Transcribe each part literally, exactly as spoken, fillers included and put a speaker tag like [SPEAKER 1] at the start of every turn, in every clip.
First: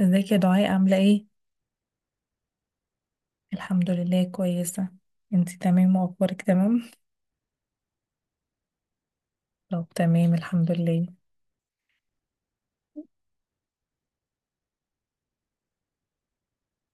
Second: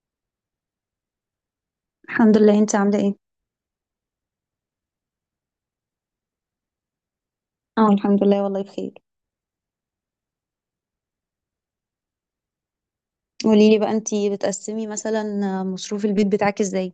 [SPEAKER 1] ازيك يا دعاء عاملة ايه؟
[SPEAKER 2] الحمد لله، انت عامله ايه؟
[SPEAKER 1] الحمد لله، كويسة. انتي تمام واخبارك تمام؟
[SPEAKER 2] اه، الحمد لله والله بخير.
[SPEAKER 1] طب، تمام الحمد لله.
[SPEAKER 2] قولي لي بقى، انت بتقسمي مثلا مصروف البيت بتاعك ازاي؟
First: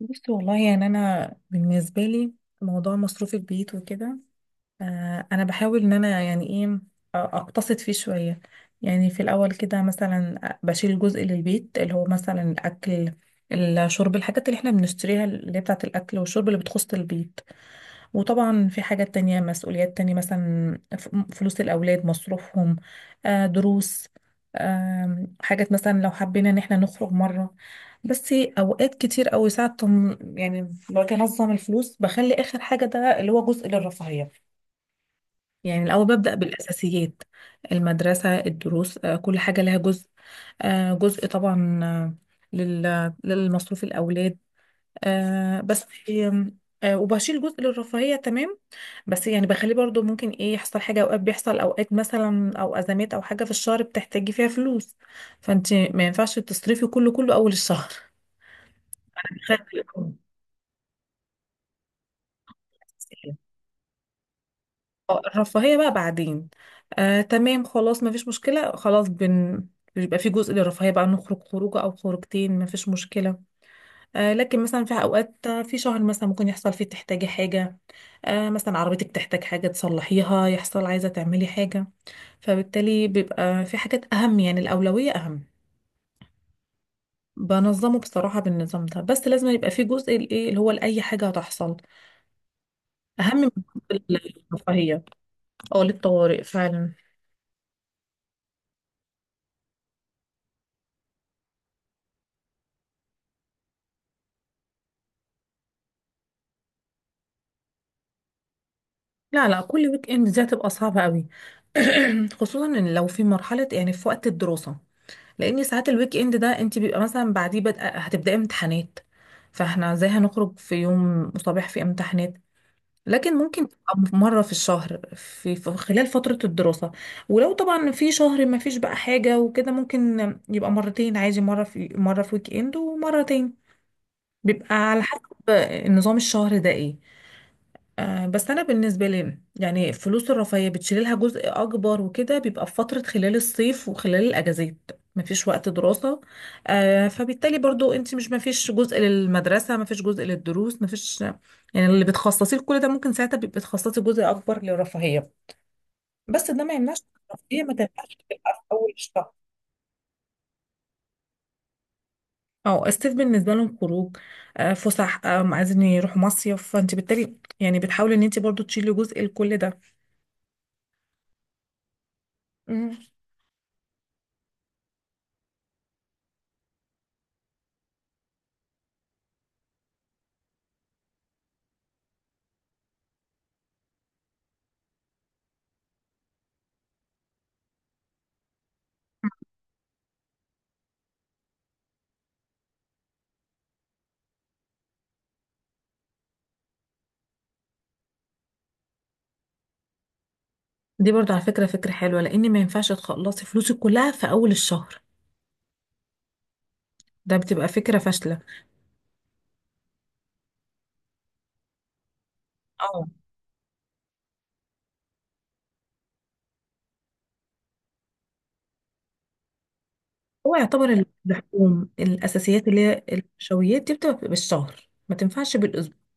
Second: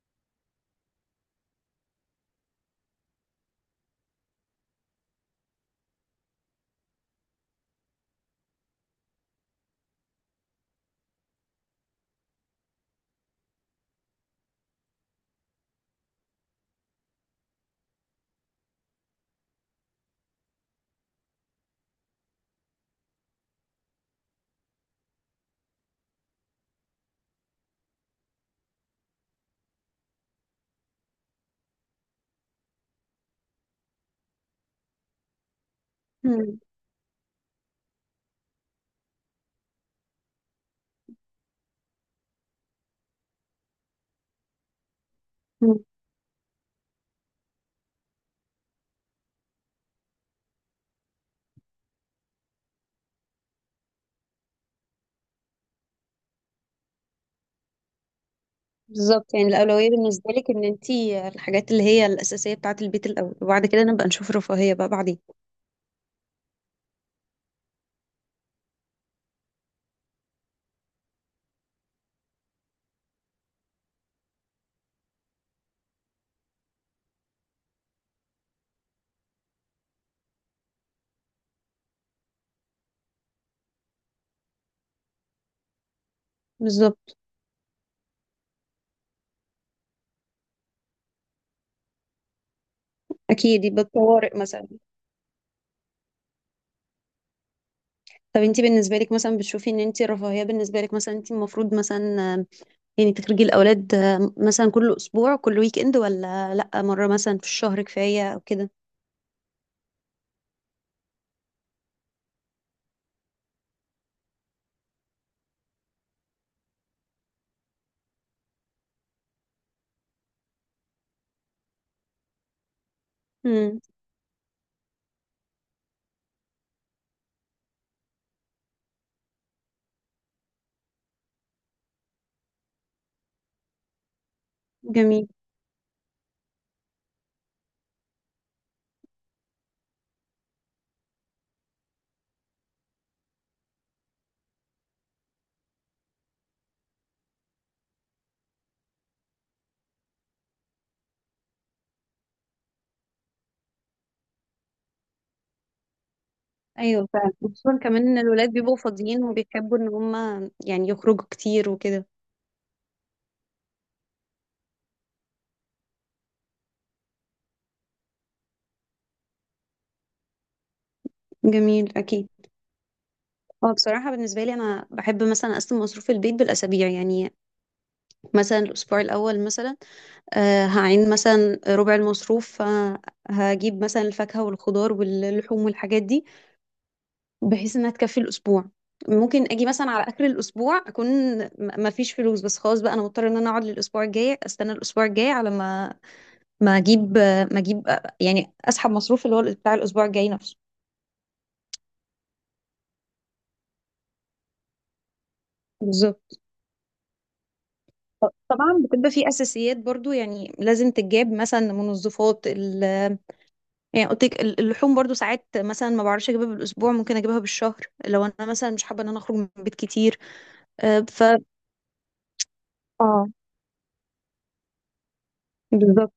[SPEAKER 1] بصي والله، يعني انا بالنسبة لي موضوع مصروف البيت وكده، آه انا بحاول ان انا يعني ايه، آه، اقتصد فيه شوية. يعني في الاول كده مثلا بشيل جزء للبيت، اللي هو مثلا الاكل، الشرب، الحاجات اللي احنا بنشتريها اللي هي بتاعة الاكل والشرب اللي بتخص البيت. وطبعا في حاجات تانية، مسؤوليات تانية، مثلا ف- فلوس الأولاد، مصروفهم، آه، دروس، آم، حاجات مثلا لو حبينا إن احنا نخرج مرة. بس أوقات كتير أوي، ساعة تم- يعني باجي أنظم الفلوس بخلي آخر حاجة ده اللي هو جزء للرفاهية. يعني الأول ببدأ
[SPEAKER 2] مم.
[SPEAKER 1] بالأساسيات، المدرسة، الدروس، آه، كل حاجة لها جزء، آه، جزء طبعا آه، لل- للمصروف الأولاد آه
[SPEAKER 2] مم.
[SPEAKER 1] بس. آم، آه وبشيل جزء للرفاهية تمام، بس يعني بخليه برضو ممكن ايه يحصل حاجة، اوقات بيحصل اوقات مثلا او ازمات او حاجة في الشهر بتحتاجي فيها فلوس. فانت ما ينفعش تصرفي كله كله اول الشهر.
[SPEAKER 2] بالظبط، يعني
[SPEAKER 1] خلي
[SPEAKER 2] الأولوية
[SPEAKER 1] يكون
[SPEAKER 2] بالنسبة لك إن أنت الحاجات اللي هي الأساسية بتاعة البيت الأول،
[SPEAKER 1] أساسية.
[SPEAKER 2] وبعد كده نبقى نشوف رفاهية بقى بعدين.
[SPEAKER 1] آه، الرفاهية بقى بعدين. آه تمام، خلاص ما فيش مشكلة، خلاص بن بيبقى في جزء للرفاهية بقى، نخرج خروجة او خروجتين، ما فيش مشكلة. آه، لكن مثلا في اوقات، آه، في شهر مثلا ممكن يحصل فيه تحتاجي حاجه، آه، مثلا عربيتك تحتاج حاجه تصلحيها، يحصل عايزه تعملي حاجه، فبالتالي بيبقى في حاجات اهم، يعني الاولويه اهم.
[SPEAKER 2] بالظبط.
[SPEAKER 1] بنظمه بصراحه بالنظام ده، بس لازم يبقى في جزء الايه اللي هو لاي حاجه هتحصل اهم من
[SPEAKER 2] أكيد، يبقى
[SPEAKER 1] جزء
[SPEAKER 2] الطوارئ مثلا.
[SPEAKER 1] الرفاهيه، او للطوارئ فعلا.
[SPEAKER 2] طب أنت بالنسبة لك مثلا بتشوفي إن أنت الرفاهية بالنسبة لك مثلا أنت المفروض مثلا آم، يعني تخرجي الأولاد، آم، مثلا كل أسبوع كل ويك إند، ولا لأ مرة مثلا في الشهر كفاية أو كده؟
[SPEAKER 1] لا لا كل ويك اند دي هتبقى صعبه قوي. خصوصا ان لو في مرحله، يعني في وقت الدراسه، لان ساعات الويك اند ده انت بيبقى مثلا بعديه بدأ هتبداي امتحانات، فاحنا ازاي هنخرج في يوم صباح في امتحانات؟ لكن ممكن
[SPEAKER 2] امم
[SPEAKER 1] تبقى مرة في الشهر، في في خلال فترة الدراسة. ولو طبعا في شهر ما فيش بقى حاجة وكده، ممكن يبقى مرتين عادي، مرة في مرة في ويك اند ومرتين، بيبقى على حسب
[SPEAKER 2] جميل.
[SPEAKER 1] نظام الشهر ده ايه. آه، بس انا بالنسبه لي يعني فلوس الرفاهيه بتشيل لها جزء اكبر، وكده بيبقى في فتره خلال الصيف وخلال الاجازات مفيش وقت دراسه، آه، فبالتالي برضو انت مش مفيش جزء للمدرسه، مفيش جزء للدروس، مفيش يعني اللي بتخصصيه لكل ده، ممكن ساعتها بيبقى بتخصصي جزء اكبر للرفاهيه. بس ده ما يمنعش
[SPEAKER 2] ايوه
[SPEAKER 1] إن
[SPEAKER 2] فعلا،
[SPEAKER 1] الرفاهيه ما
[SPEAKER 2] خصوصا كمان
[SPEAKER 1] تنفعش
[SPEAKER 2] ان
[SPEAKER 1] تبقى
[SPEAKER 2] الولاد
[SPEAKER 1] في
[SPEAKER 2] بيبقوا
[SPEAKER 1] اول
[SPEAKER 2] فاضيين
[SPEAKER 1] الشهر.
[SPEAKER 2] وبيحبوا ان هم يعني يخرجوا كتير وكده.
[SPEAKER 1] اه الصيف بالنسبه لهم خروج، آه، فسح، آه، عايزين يروحوا مصيف، فانت بالتالي يعني بتحاولي ان انت برضو تشيلي جزء لكل
[SPEAKER 2] جميل، اكيد.
[SPEAKER 1] ده.
[SPEAKER 2] هو بصراحة بالنسبة لي أنا بحب مثلا أقسم مصروف البيت بالأسابيع، يعني مثلا الأسبوع الأول مثلا آه هعين مثلا ربع المصروف، آه، هجيب مثلا الفاكهة والخضار واللحوم والحاجات دي بحيث إنها تكفي الأسبوع. ممكن أجي مثلا على آخر الأسبوع أكون م- مفيش فلوس، بس خلاص بقى أنا مضطرة إن أنا أقعد للأسبوع الجاي، أستنى الأسبوع الجاي على ما ما اجيب ما اجيب، يعني اسحب مصروف اللي هو بتاع الاسبوع الجاي نفسه.
[SPEAKER 1] دي برضو على فكرة فكرة حلوة، لأن ما ينفعش تخلصي فلوسك كلها في أول الشهر،
[SPEAKER 2] بالظبط.
[SPEAKER 1] ده بتبقى فكرة
[SPEAKER 2] ط-
[SPEAKER 1] فاشلة.
[SPEAKER 2] طبعا بتبقى في اساسيات برضو، يعني لازم تتجاب مثلا منظفات ال
[SPEAKER 1] اه
[SPEAKER 2] يعني قلت لك ال- اللحوم برضو ساعات مثلا ما بعرفش اجيبها بالاسبوع، ممكن اجيبها بالشهر لو انا مثلا مش حابه ان انا اخرج من البيت كتير.
[SPEAKER 1] هو
[SPEAKER 2] آه،
[SPEAKER 1] يعتبر
[SPEAKER 2] ف
[SPEAKER 1] اللحوم، الأساسيات اللي هي
[SPEAKER 2] اه
[SPEAKER 1] النشويات دي بتبقى بالشهر، ما تنفعش بالأسبوع.
[SPEAKER 2] بالظبط.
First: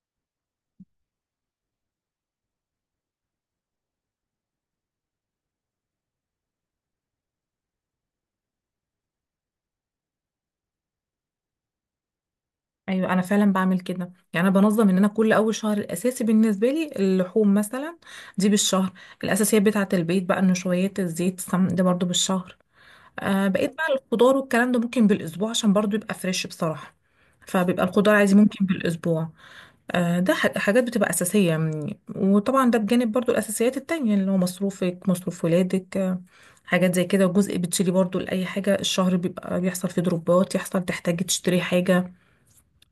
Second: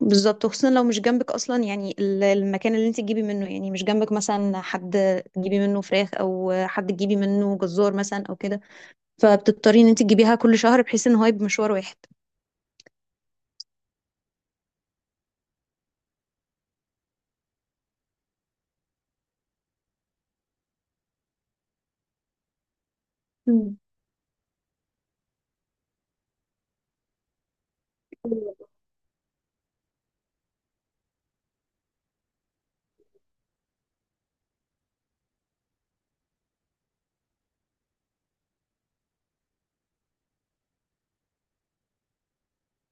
[SPEAKER 2] بالظبط، وخصوصا لو مش جنبك اصلا، يعني ال- المكان اللي انت تجيبي منه، يعني مش جنبك مثلا حد تجيبي منه فراخ او حد تجيبي منه جزار مثلا او كده، فبتضطري ان انت تجيبيها كل شهر بحيث ان هو يبقى مشوار واحد.
[SPEAKER 1] أيوة أنا فعلا بعمل كده، يعني أنا بنظم إن أنا كل أول شهر الأساسي بالنسبة لي اللحوم مثلا دي بالشهر، الأساسيات بتاعة البيت بقى، النشويات، الزيت، السمن، ده برضو بالشهر. آه بقيت
[SPEAKER 2] مم.
[SPEAKER 1] بقى الخضار والكلام ده ممكن بالأسبوع عشان برضو يبقى فريش بصراحة، فبيبقى الخضار عادي ممكن
[SPEAKER 2] أيوة،
[SPEAKER 1] بالأسبوع. آه، ده ح- حاجات بتبقى أساسية يعني. وطبعا ده بجانب برضو الأساسيات التانية اللي هو مصروفك، مصروف ولادك، آه، حاجات زي كده، وجزء بتشيلي برضو لأي حاجة الشهر بيبقى بيحصل فيه ضروبات، يحصل تحتاجي تشتري حاجة،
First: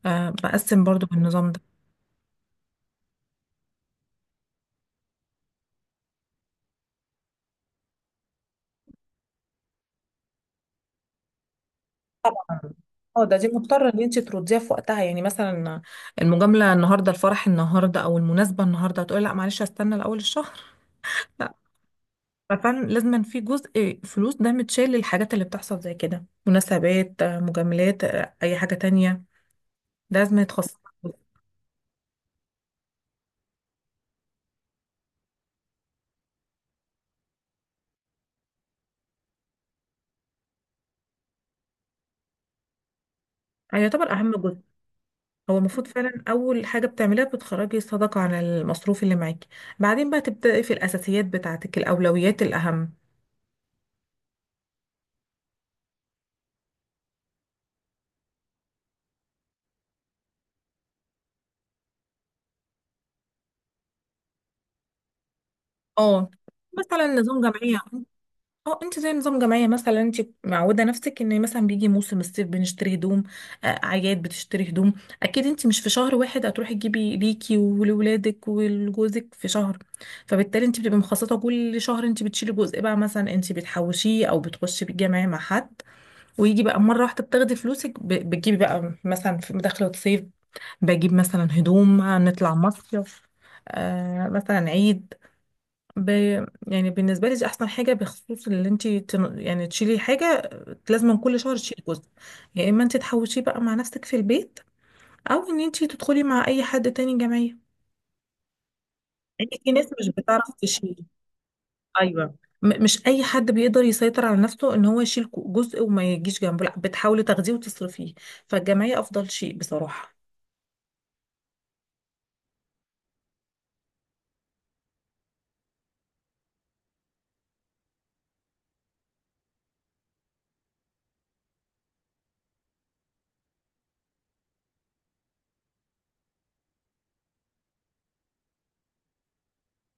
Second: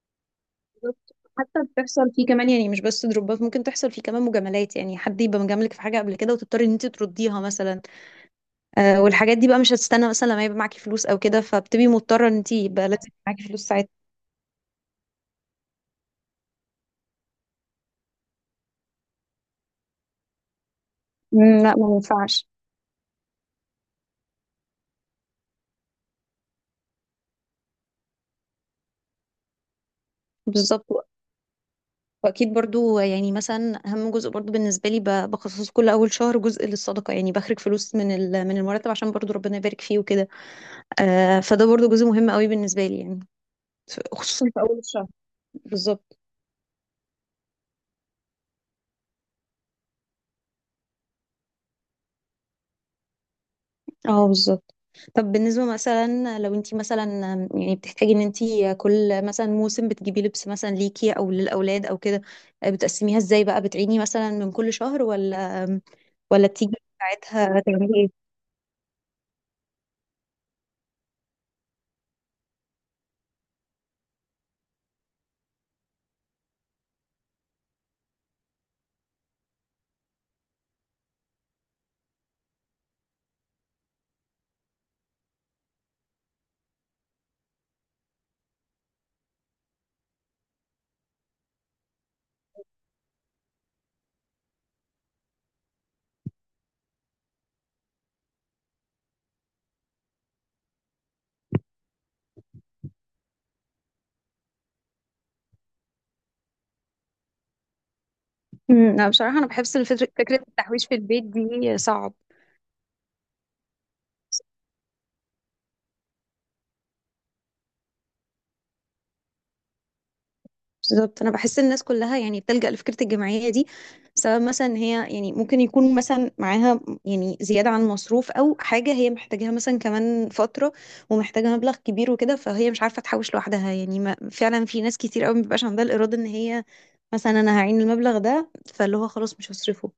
[SPEAKER 1] آه، بقسم برضو
[SPEAKER 2] بالظبط.
[SPEAKER 1] بالنظام ده.
[SPEAKER 2] حتى بتحصل فيه كمان، يعني مش بس دروبات، ممكن تحصل فيه كمان مجاملات، يعني حد يبقى مجاملك في حاجه قبل كده وتضطري ان انت ترديها مثلا. آه والحاجات دي بقى مش هتستنى مثلا لما يبقى معاكي فلوس او كده، فبتبقي مضطره ان انت
[SPEAKER 1] طبعا
[SPEAKER 2] يبقى لازم
[SPEAKER 1] اه ده
[SPEAKER 2] معاكي
[SPEAKER 1] دي
[SPEAKER 2] فلوس ساعتها.
[SPEAKER 1] مضطرة ان انت ترديها في وقتها، يعني مثلا المجاملة النهاردة، الفرح النهاردة، او المناسبة النهاردة، هتقولي لا معلش هستنى لأول الشهر؟ لا.
[SPEAKER 2] مم، لا، ما ينفعش.
[SPEAKER 1] ففعلا لازم في جزء فلوس ده متشال للحاجات اللي بتحصل زي كده، مناسبات، آه، مجاملات، آه، اي حاجة تانية، لازم يتخصص.
[SPEAKER 2] بالظبط. واكيد برضو يعني مثلا اهم جزء برضو بالنسبه لي ب- بخصص كل اول شهر جزء للصدقه، يعني بخرج فلوس من ال- من المرتب عشان برضو ربنا يبارك فيه وكده. آه فده برضو جزء مهم قوي بالنسبه لي يعني،
[SPEAKER 1] يعني يعتبر اهم
[SPEAKER 2] خصوصا
[SPEAKER 1] جزء،
[SPEAKER 2] في اول الشهر.
[SPEAKER 1] هو المفروض
[SPEAKER 2] بالظبط.
[SPEAKER 1] فعلا اول حاجه بتعمليها بتخرجي صداقه عن المصروف اللي معاكي، بعدين بقى تبداي في الاساسيات بتاعتك، الاولويات الاهم.
[SPEAKER 2] اه، بالظبط. طب بالنسبة مثلا لو انتي مثلا يعني بتحتاجي ان انتي كل مثلا موسم بتجيبي لبس مثلا ليكي او للاولاد او كده، بتقسميها ازاي بقى؟ بتعيني مثلا من كل شهر، ولا
[SPEAKER 1] اه
[SPEAKER 2] ولا بتيجي
[SPEAKER 1] مثلا نظام
[SPEAKER 2] ساعتها
[SPEAKER 1] جمعيه.
[SPEAKER 2] تعملي ايه؟
[SPEAKER 1] اه انت زي نظام جمعيه، مثلا انت معوده نفسك ان مثلا بيجي موسم الصيف بنشتري هدوم، آه، اعياد بتشتري هدوم، اكيد انت مش في شهر واحد هتروحي تجيبي ليكي ولولادك ولجوزك في شهر، فبالتالي انت بتبقي مخصصه كل شهر، انت بتشيلي جزء بقى مثلا، انت بتحوشيه او بتخشي بالجمعيه مع حد، ويجي بقى مرة واحدة بتاخدي فلوسك ب- بتجيبي بقى مثلا في دخلة صيف، بجيب مثلا هدوم، نطلع مصيف، آه مثلا عيد. ب... يعني بالنسبة لي دي أحسن حاجة، بخصوص اللي انت تن... يعني تشيلي حاجة، لازم كل شهر تشيلي جزء، يا إما انت تحوشيه بقى مع نفسك في البيت، أو إن انت تدخلي مع أي حد تاني جمعية.
[SPEAKER 2] امم، لا، بصراحة انا
[SPEAKER 1] يعني في
[SPEAKER 2] بحس ان
[SPEAKER 1] ناس مش
[SPEAKER 2] فكرة فكرة
[SPEAKER 1] بتعرف
[SPEAKER 2] التحويش في
[SPEAKER 1] تشيل.
[SPEAKER 2] البيت دي صعب.
[SPEAKER 1] ايوه، م- مش اي حد بيقدر يسيطر على نفسه ان هو يشيل كو- جزء وما يجيش جنبه، لا بتحاولي تاخديه وتصرفيه، فالجمعيه افضل شيء بصراحه.
[SPEAKER 2] بالضبط، انا بحس الناس كلها يعني بتلجأ لفكره الجمعيه دي، سبب مثلا ان هي يعني ممكن يكون مثلا معاها يعني زياده عن المصروف او حاجه هي محتاجاها مثلا كمان فتره، ومحتاجه مبلغ كبير وكده، فهي مش عارفه تحوش لوحدها. يعني ما فعلا في ناس كتير قوي ما بيبقاش عندها الاراده ان هي مثلا انا هعين المبلغ ده فاللي هو خلاص مش هصرفه،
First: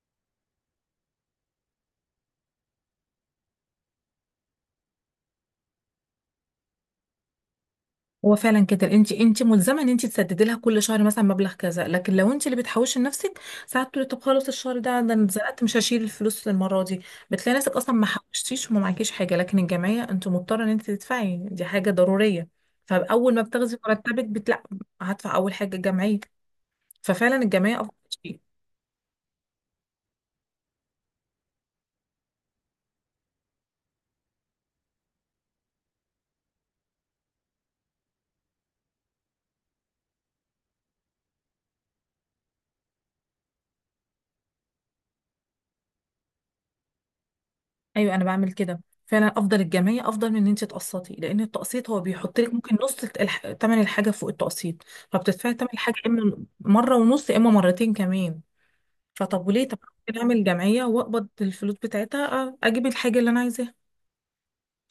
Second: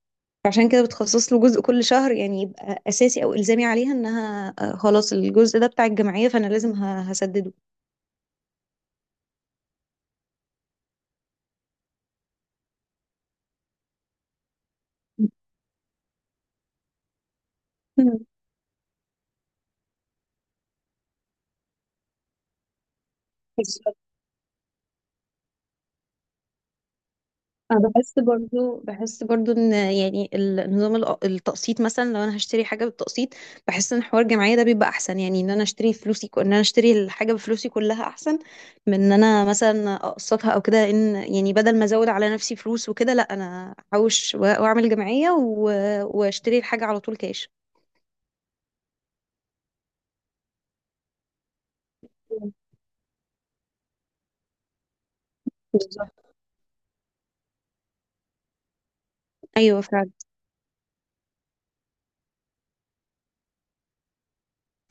[SPEAKER 2] فعشان كده بتخصص له جزء كل شهر، يعني يبقى اساسي او الزامي عليها انها آه، خلاص الجزء ده بتاع الجمعيه فانا لازم ه- هسدده.
[SPEAKER 1] هو فعلا كده، انت انت ملزمه ان انت تسددي لها كل شهر مثلا مبلغ كذا، لكن لو انت اللي بتحوشي لنفسك، ساعات تقولي طب خلاص الشهر ده، ده انا اتزنقت مش هشيل الفلوس للمره دي، بتلاقي نفسك اصلا ما حوشتيش وما معكيش حاجه، لكن الجمعيه انت مضطره ان انت تدفعي، دي حاجه ضروريه. فاول ما بتاخدي
[SPEAKER 2] مم.
[SPEAKER 1] مرتبك بتلا هدفع اول حاجه الجمعيه، ففعلا الجمعيه
[SPEAKER 2] انا
[SPEAKER 1] افضل
[SPEAKER 2] بحس
[SPEAKER 1] شيء.
[SPEAKER 2] برضو بحس برضو ان يعني النظام الأ- التقسيط، مثلا لو انا هشتري حاجه بالتقسيط بحس ان حوار الجمعيه ده بيبقى احسن، يعني ان انا اشتري فلوسي ان انا اشتري الحاجه بفلوسي كلها احسن من ان انا مثلا اقسطها او كده، لان يعني بدل ما ازود على نفسي فلوس وكده لا انا احوش و- واعمل جمعيه و- واشتري الحاجه على طول كاش.
[SPEAKER 1] ايوه انا بعمل كده فعلا، افضل الجمعيه افضل من ان انت تقسطي، لان التقسيط هو بيحط لك ممكن نص الح- تمن الحاجه فوق التقسيط، فبتدفعي تمن الحاجه
[SPEAKER 2] بالظبط.
[SPEAKER 1] اما مره ونص اما مرتين كمان. فطب وليه؟ طب
[SPEAKER 2] ايوه فعلا،
[SPEAKER 1] ممكن اعمل جمعيه واقبض الفلوس بتاعتها، أ- اجيب الحاجه اللي انا عايزاها،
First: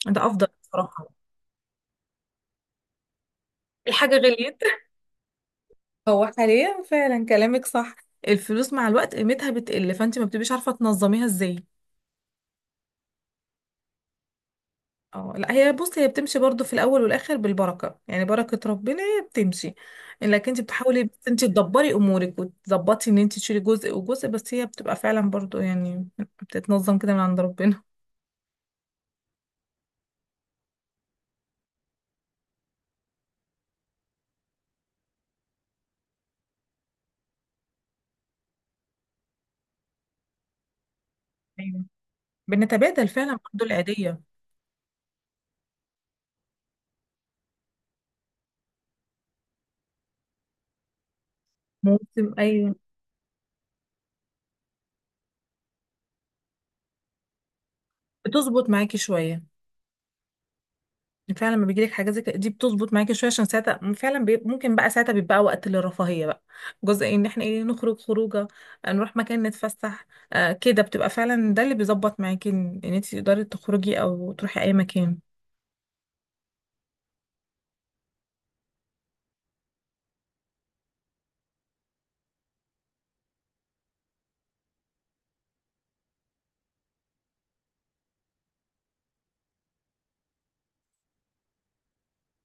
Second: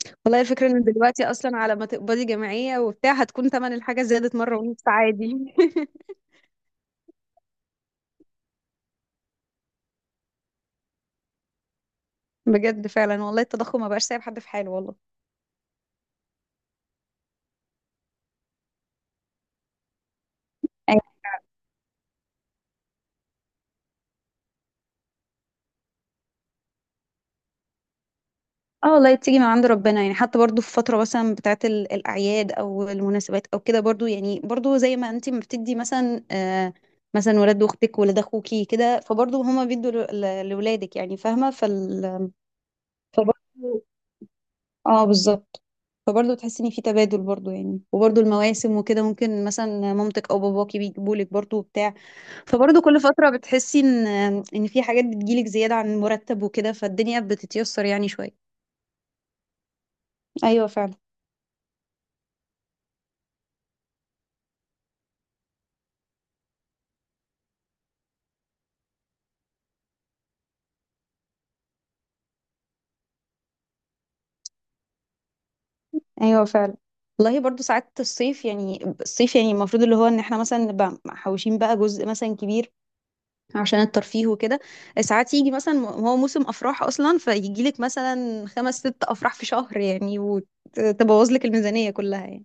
[SPEAKER 1] ده
[SPEAKER 2] والله
[SPEAKER 1] افضل
[SPEAKER 2] الفكره ان
[SPEAKER 1] بصراحه.
[SPEAKER 2] دلوقتي اصلا على ما تقبضي جمعيه وبتاع هتكون ثمن الحاجه
[SPEAKER 1] الحاجه
[SPEAKER 2] زادت مره
[SPEAKER 1] غليت.
[SPEAKER 2] ونص عادي.
[SPEAKER 1] هو حاليا فعلا كلامك صح، الفلوس مع الوقت قيمتها بتقل، فانت ما بتبقيش عارفه تنظميها ازاي.
[SPEAKER 2] بجد فعلا، والله التضخم ما بقاش سايب حد في حاله والله.
[SPEAKER 1] اه لا هي بص، هي بتمشي برضو في الاول والاخر بالبركه، يعني بركه ربنا هي بتمشي، لكن انت
[SPEAKER 2] أيوة.
[SPEAKER 1] بتحاولي بس انت تدبري امورك وتظبطي ان انت تشيلي جزء وجزء، بس هي بتبقى فعلا برضو يعني بتتنظم كده من عند ربنا.
[SPEAKER 2] اه، والله تيجي من عند ربنا، يعني حتى برضو في فترة مثلا بتاعت ال- الأعياد أو المناسبات أو كده، برضو يعني برضو زي ما انتي ما بتدي مثلا، آه مثلا ولاد أختك ولاد أخوكي كده، فبرضو هما بيدوا ل- ل- لولادك، يعني فاهمة
[SPEAKER 1] ايوه
[SPEAKER 2] فال
[SPEAKER 1] بنتبادل فعلا برضو
[SPEAKER 2] فبرضو.
[SPEAKER 1] العيديه.
[SPEAKER 2] اه، بالظبط. فبرضو تحسي إن في تبادل برضو، يعني وبرضو المواسم وكده ممكن مثلا مامتك أو باباكي بيجيبولك برضو بتاع.
[SPEAKER 1] موسم ايوه.
[SPEAKER 2] فبرضه كل فترة بتحسي ان ان في حاجات بتجيلك زيادة عن المرتب وكده، فالدنيا بتتيسر يعني شوية.
[SPEAKER 1] بتظبط معاكي شويه،
[SPEAKER 2] ايوه فعلا.
[SPEAKER 1] فعلا لما بيجيلك حاجه زي كده دي بتظبط معاكي شويه، عشان ساعتها فعلا بي... ممكن بقى ساعتها بيبقى وقت للرفاهيه بقى، جزء ان احنا ايه نخرج خروجه، آه، نروح مكان نتفسح، آه كده بتبقى فعلا ده اللي بيظبط معاكي ان انت تقدري تخرجي او تروحي اي مكان.
[SPEAKER 2] ايوه فعلا، والله برضه ساعات الصيف يعني الصيف يعني المفروض اللي هو ان احنا مثلا نبقى محوشين بقى جزء مثلا كبير عشان الترفيه وكده. ساعات يجي مثلا م- هو موسم افراح اصلا، فيجي لك مثلا خمس ست افراح في شهر يعني، وتبوظ لك الميزانية كلها يعني.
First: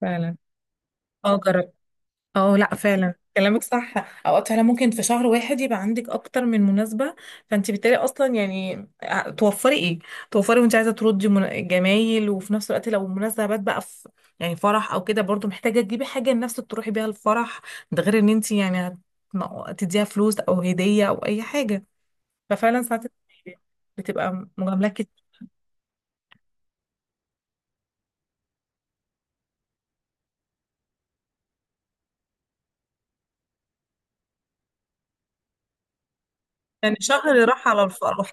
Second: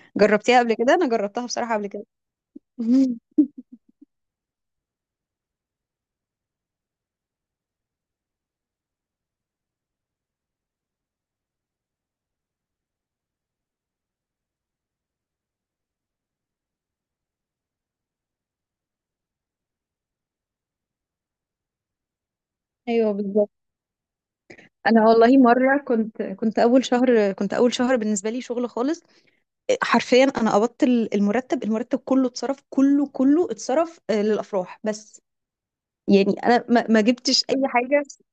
[SPEAKER 1] فعلا.
[SPEAKER 2] جربتيها قبل كده؟ انا
[SPEAKER 1] اه
[SPEAKER 2] جربتها
[SPEAKER 1] جربي.
[SPEAKER 2] بصراحة قبل كده.
[SPEAKER 1] اه لا فعلا كلامك صح. اوقات فعلا ممكن في شهر واحد يبقى عندك اكتر من مناسبه، فانت بالتالي اصلا يعني ع- توفري ايه، توفري وانت عايزه تردي من- جمايل، وفي نفس الوقت لو مناسبات بقى في يعني فرح او كده، برضو محتاجه تجيبي حاجه لنفسك تروحي بيها الفرح، ده غير ان انت يعني هت- تديها فلوس او هديه او اي حاجه، ففعلا ساعات
[SPEAKER 2] ايوه بالظبط.
[SPEAKER 1] بتبقى مجاملات
[SPEAKER 2] انا
[SPEAKER 1] كتير.
[SPEAKER 2] والله مره كنت كنت اول شهر كنت اول شهر بالنسبه لي شغل خالص، حرفيا انا قبضت ال- المرتب المرتب كله اتصرف، كله كله اتصرف آه، للافراح بس، يعني انا ما
[SPEAKER 1] يعني
[SPEAKER 2] ما جبتش
[SPEAKER 1] شهر
[SPEAKER 2] اي
[SPEAKER 1] راح على
[SPEAKER 2] حاجه.
[SPEAKER 1] الفرح.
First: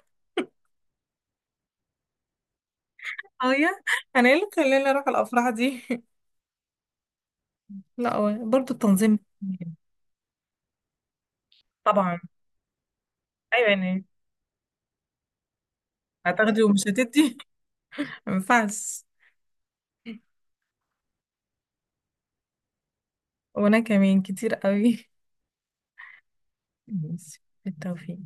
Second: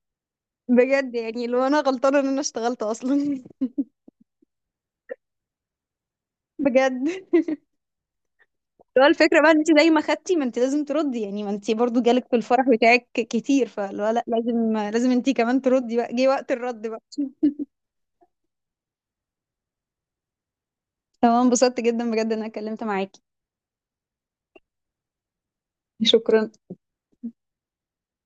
[SPEAKER 2] بجد يعني لو انا غلطانه ان انا اشتغلت اصلا.
[SPEAKER 1] اه يا انا ايه اللي خلاني اروح الافراح دي؟
[SPEAKER 2] بجد.
[SPEAKER 1] لا هو برضو
[SPEAKER 2] لو
[SPEAKER 1] التنظيم.
[SPEAKER 2] الفكره بقى إن انت زي ما خدتي ما انت لازم تردي، يعني ما انت برضو
[SPEAKER 1] طبعا.
[SPEAKER 2] جالك في الفرح بتاعك كتير،
[SPEAKER 1] ايوه يعني
[SPEAKER 2] فلو لا لازم لازم انت كمان تردي بقى، جه وقت
[SPEAKER 1] هتاخدي ومش
[SPEAKER 2] الرد بقى.
[SPEAKER 1] هتدي؟ ما ينفعش.
[SPEAKER 2] تمام، انبسطت جدا بجد ان انا اتكلمت معاكي.
[SPEAKER 1] وانا كمان كتير قوي.
[SPEAKER 2] شكرا.
[SPEAKER 1] ماشي بالتوفيق.